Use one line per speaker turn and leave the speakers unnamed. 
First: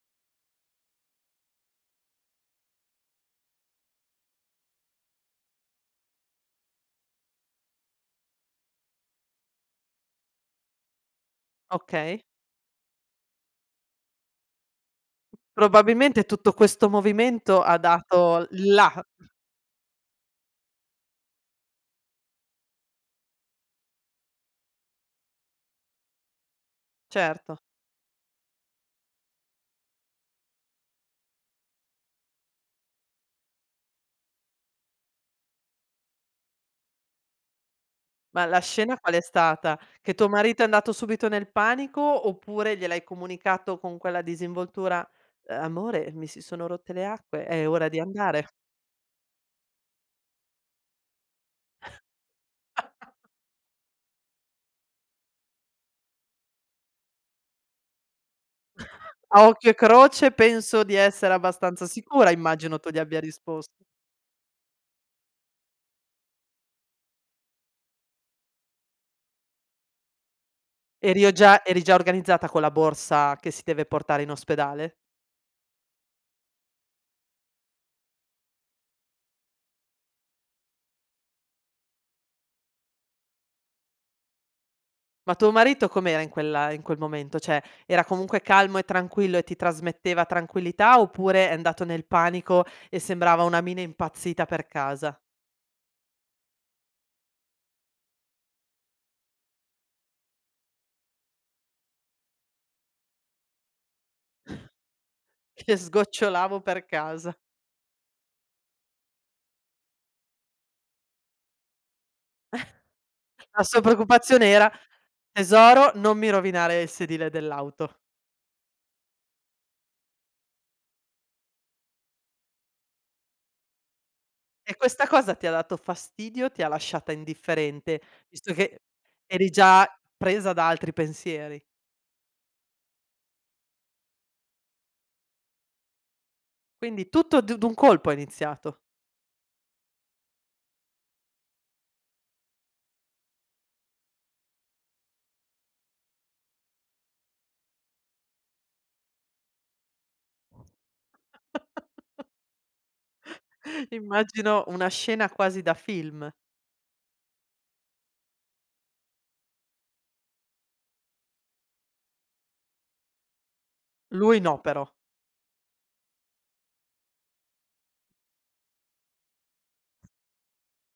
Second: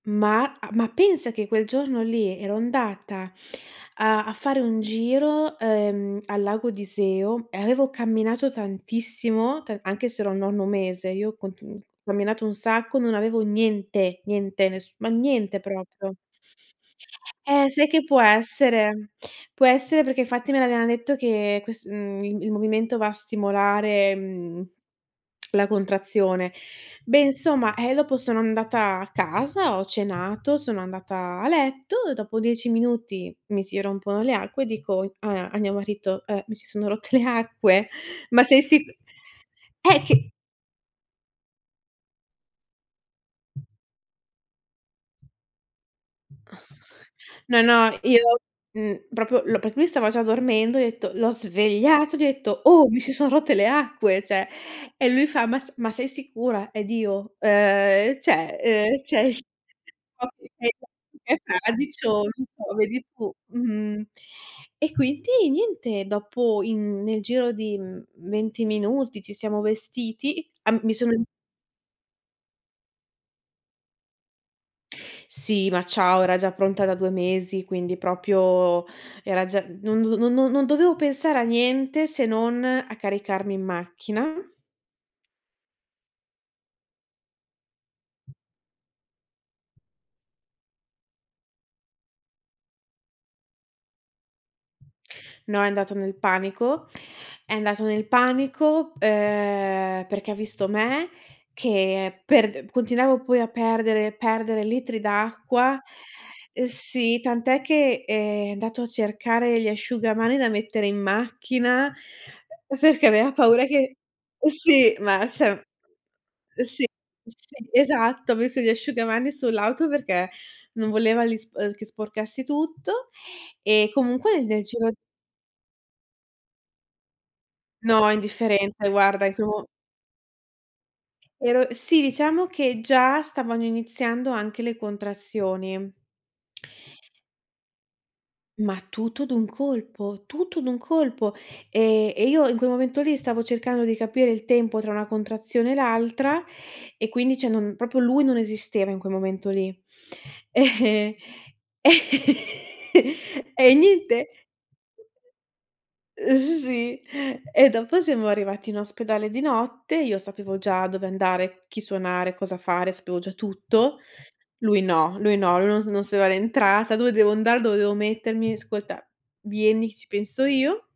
Ma ah ma pensa che quel giorno lì ero andata a a fare un giro ehm al Lago di Iseo e avevo camminato tantissimo, ta anche se ero al nono mese, io ho
Okay.
camminato un sacco, non avevo niente, niente, ness ma niente proprio.
Probabilmente tutto questo movimento
Eh,
ha
sai che può
dato il là.
essere? Può essere perché infatti me l'avevano detto che quest uhm il movimento va a stimolare mhmm la contrazione. Beh
Certo.
insomma, ehm dopo sono andata a casa, ho cenato, sono andata a letto. Dopo 10 minuti mi si rompono le acque e dico a a mio marito, ehm mi si sono rotte le acque. Ma
Ma la
sei sic
scena qual è stata?
eh
Che tuo
che
marito è andato subito nel panico oppure gliel'hai comunicato con quella disinvoltura? "Amore mi si sono rotte le acque,
No,
è ora
no,
di
io
andare."
mh proprio, perché lui stava già dormendo, ho detto, l'ho svegliato, gli ho detto: "Oh mi si son rotte le acque, cioè" e lui fa: "Ma s ma sei sicura?" Ed io: "Ehm cioè, ehm cioè
A occhio e croce penso di essere abbastanza sicura,
[unintelligible]
immagino tu gli
vedi
abbia
tu.
rispost
Mhmm." E quindi niente, dopo in nel giro di mh 20 minuti ci siamo vestiti, uhm mi sono
Eri o già eri già organizzata con la borsa che si deve portare in ospedale?
Sì, ma ciao, era già pronta da 2 mesi, quindi proprio era già non do no no no non dovevo pensare a niente se non a caricarmi in macchina.
Ma tuo marito com'era in quel ehm in quel momento? Cioè, era comunque calmo e tranquillo e ti trasmetteva tranquillità oppure è andato nel panico e sembrava una mina impazzita per casa?
No, è andato nel panico, è andato nel panico ehm perché ha visto me che per continuavo poi a perdere, perdere litri
Che
d'acqua.
sgocciolavo per
Sì,
casa.
tant'è che ehm è andato a cercare gli asciugamani da mettere in macchina perché aveva
La
paura
sua
che,
preoccupazione era:
sì, ma. [unintelligible]
"Tesoro non mi rovinare
Sì,
il sedile
sì,
dell'auto."
esatto. Ho messo gli asciugamani sull'auto perché non voleva li spor ehm che sporcassi tutto. E comunque nel
E
giro
questa cosa ti ha dato fastidio o ti ha lasciata indifferente?
No,
Visto che
indifferente guarda. In quel
eri
mo
già presa da altri pensieri.
ero sì, diciamo che già stavano iniziando anche le contrazioni.
Quindi tutto d d'un colpo è
Ma
iniziato.
tutto d'un colpo, tutto d'un colpo. Ehm e io in quel momento lì stavo cercando di capire il tempo tra una contrazione e l'altra e quindi cioè non proprio lui non esisteva in quel momento lì. E e niente.
Immagino una scena quasi da film.
Ehm sì, e dopo siamo arrivati in ospedale di notte, io sapevo già dove andare, chi suonare, cosa fare, sapevo già tutto.
Lui no
Lui
però.
no, lui no, lui non non sapeva l'entrata, "Dove devo andare, dove devo mettermi?' 'Ascolta, vieni, ci penso io".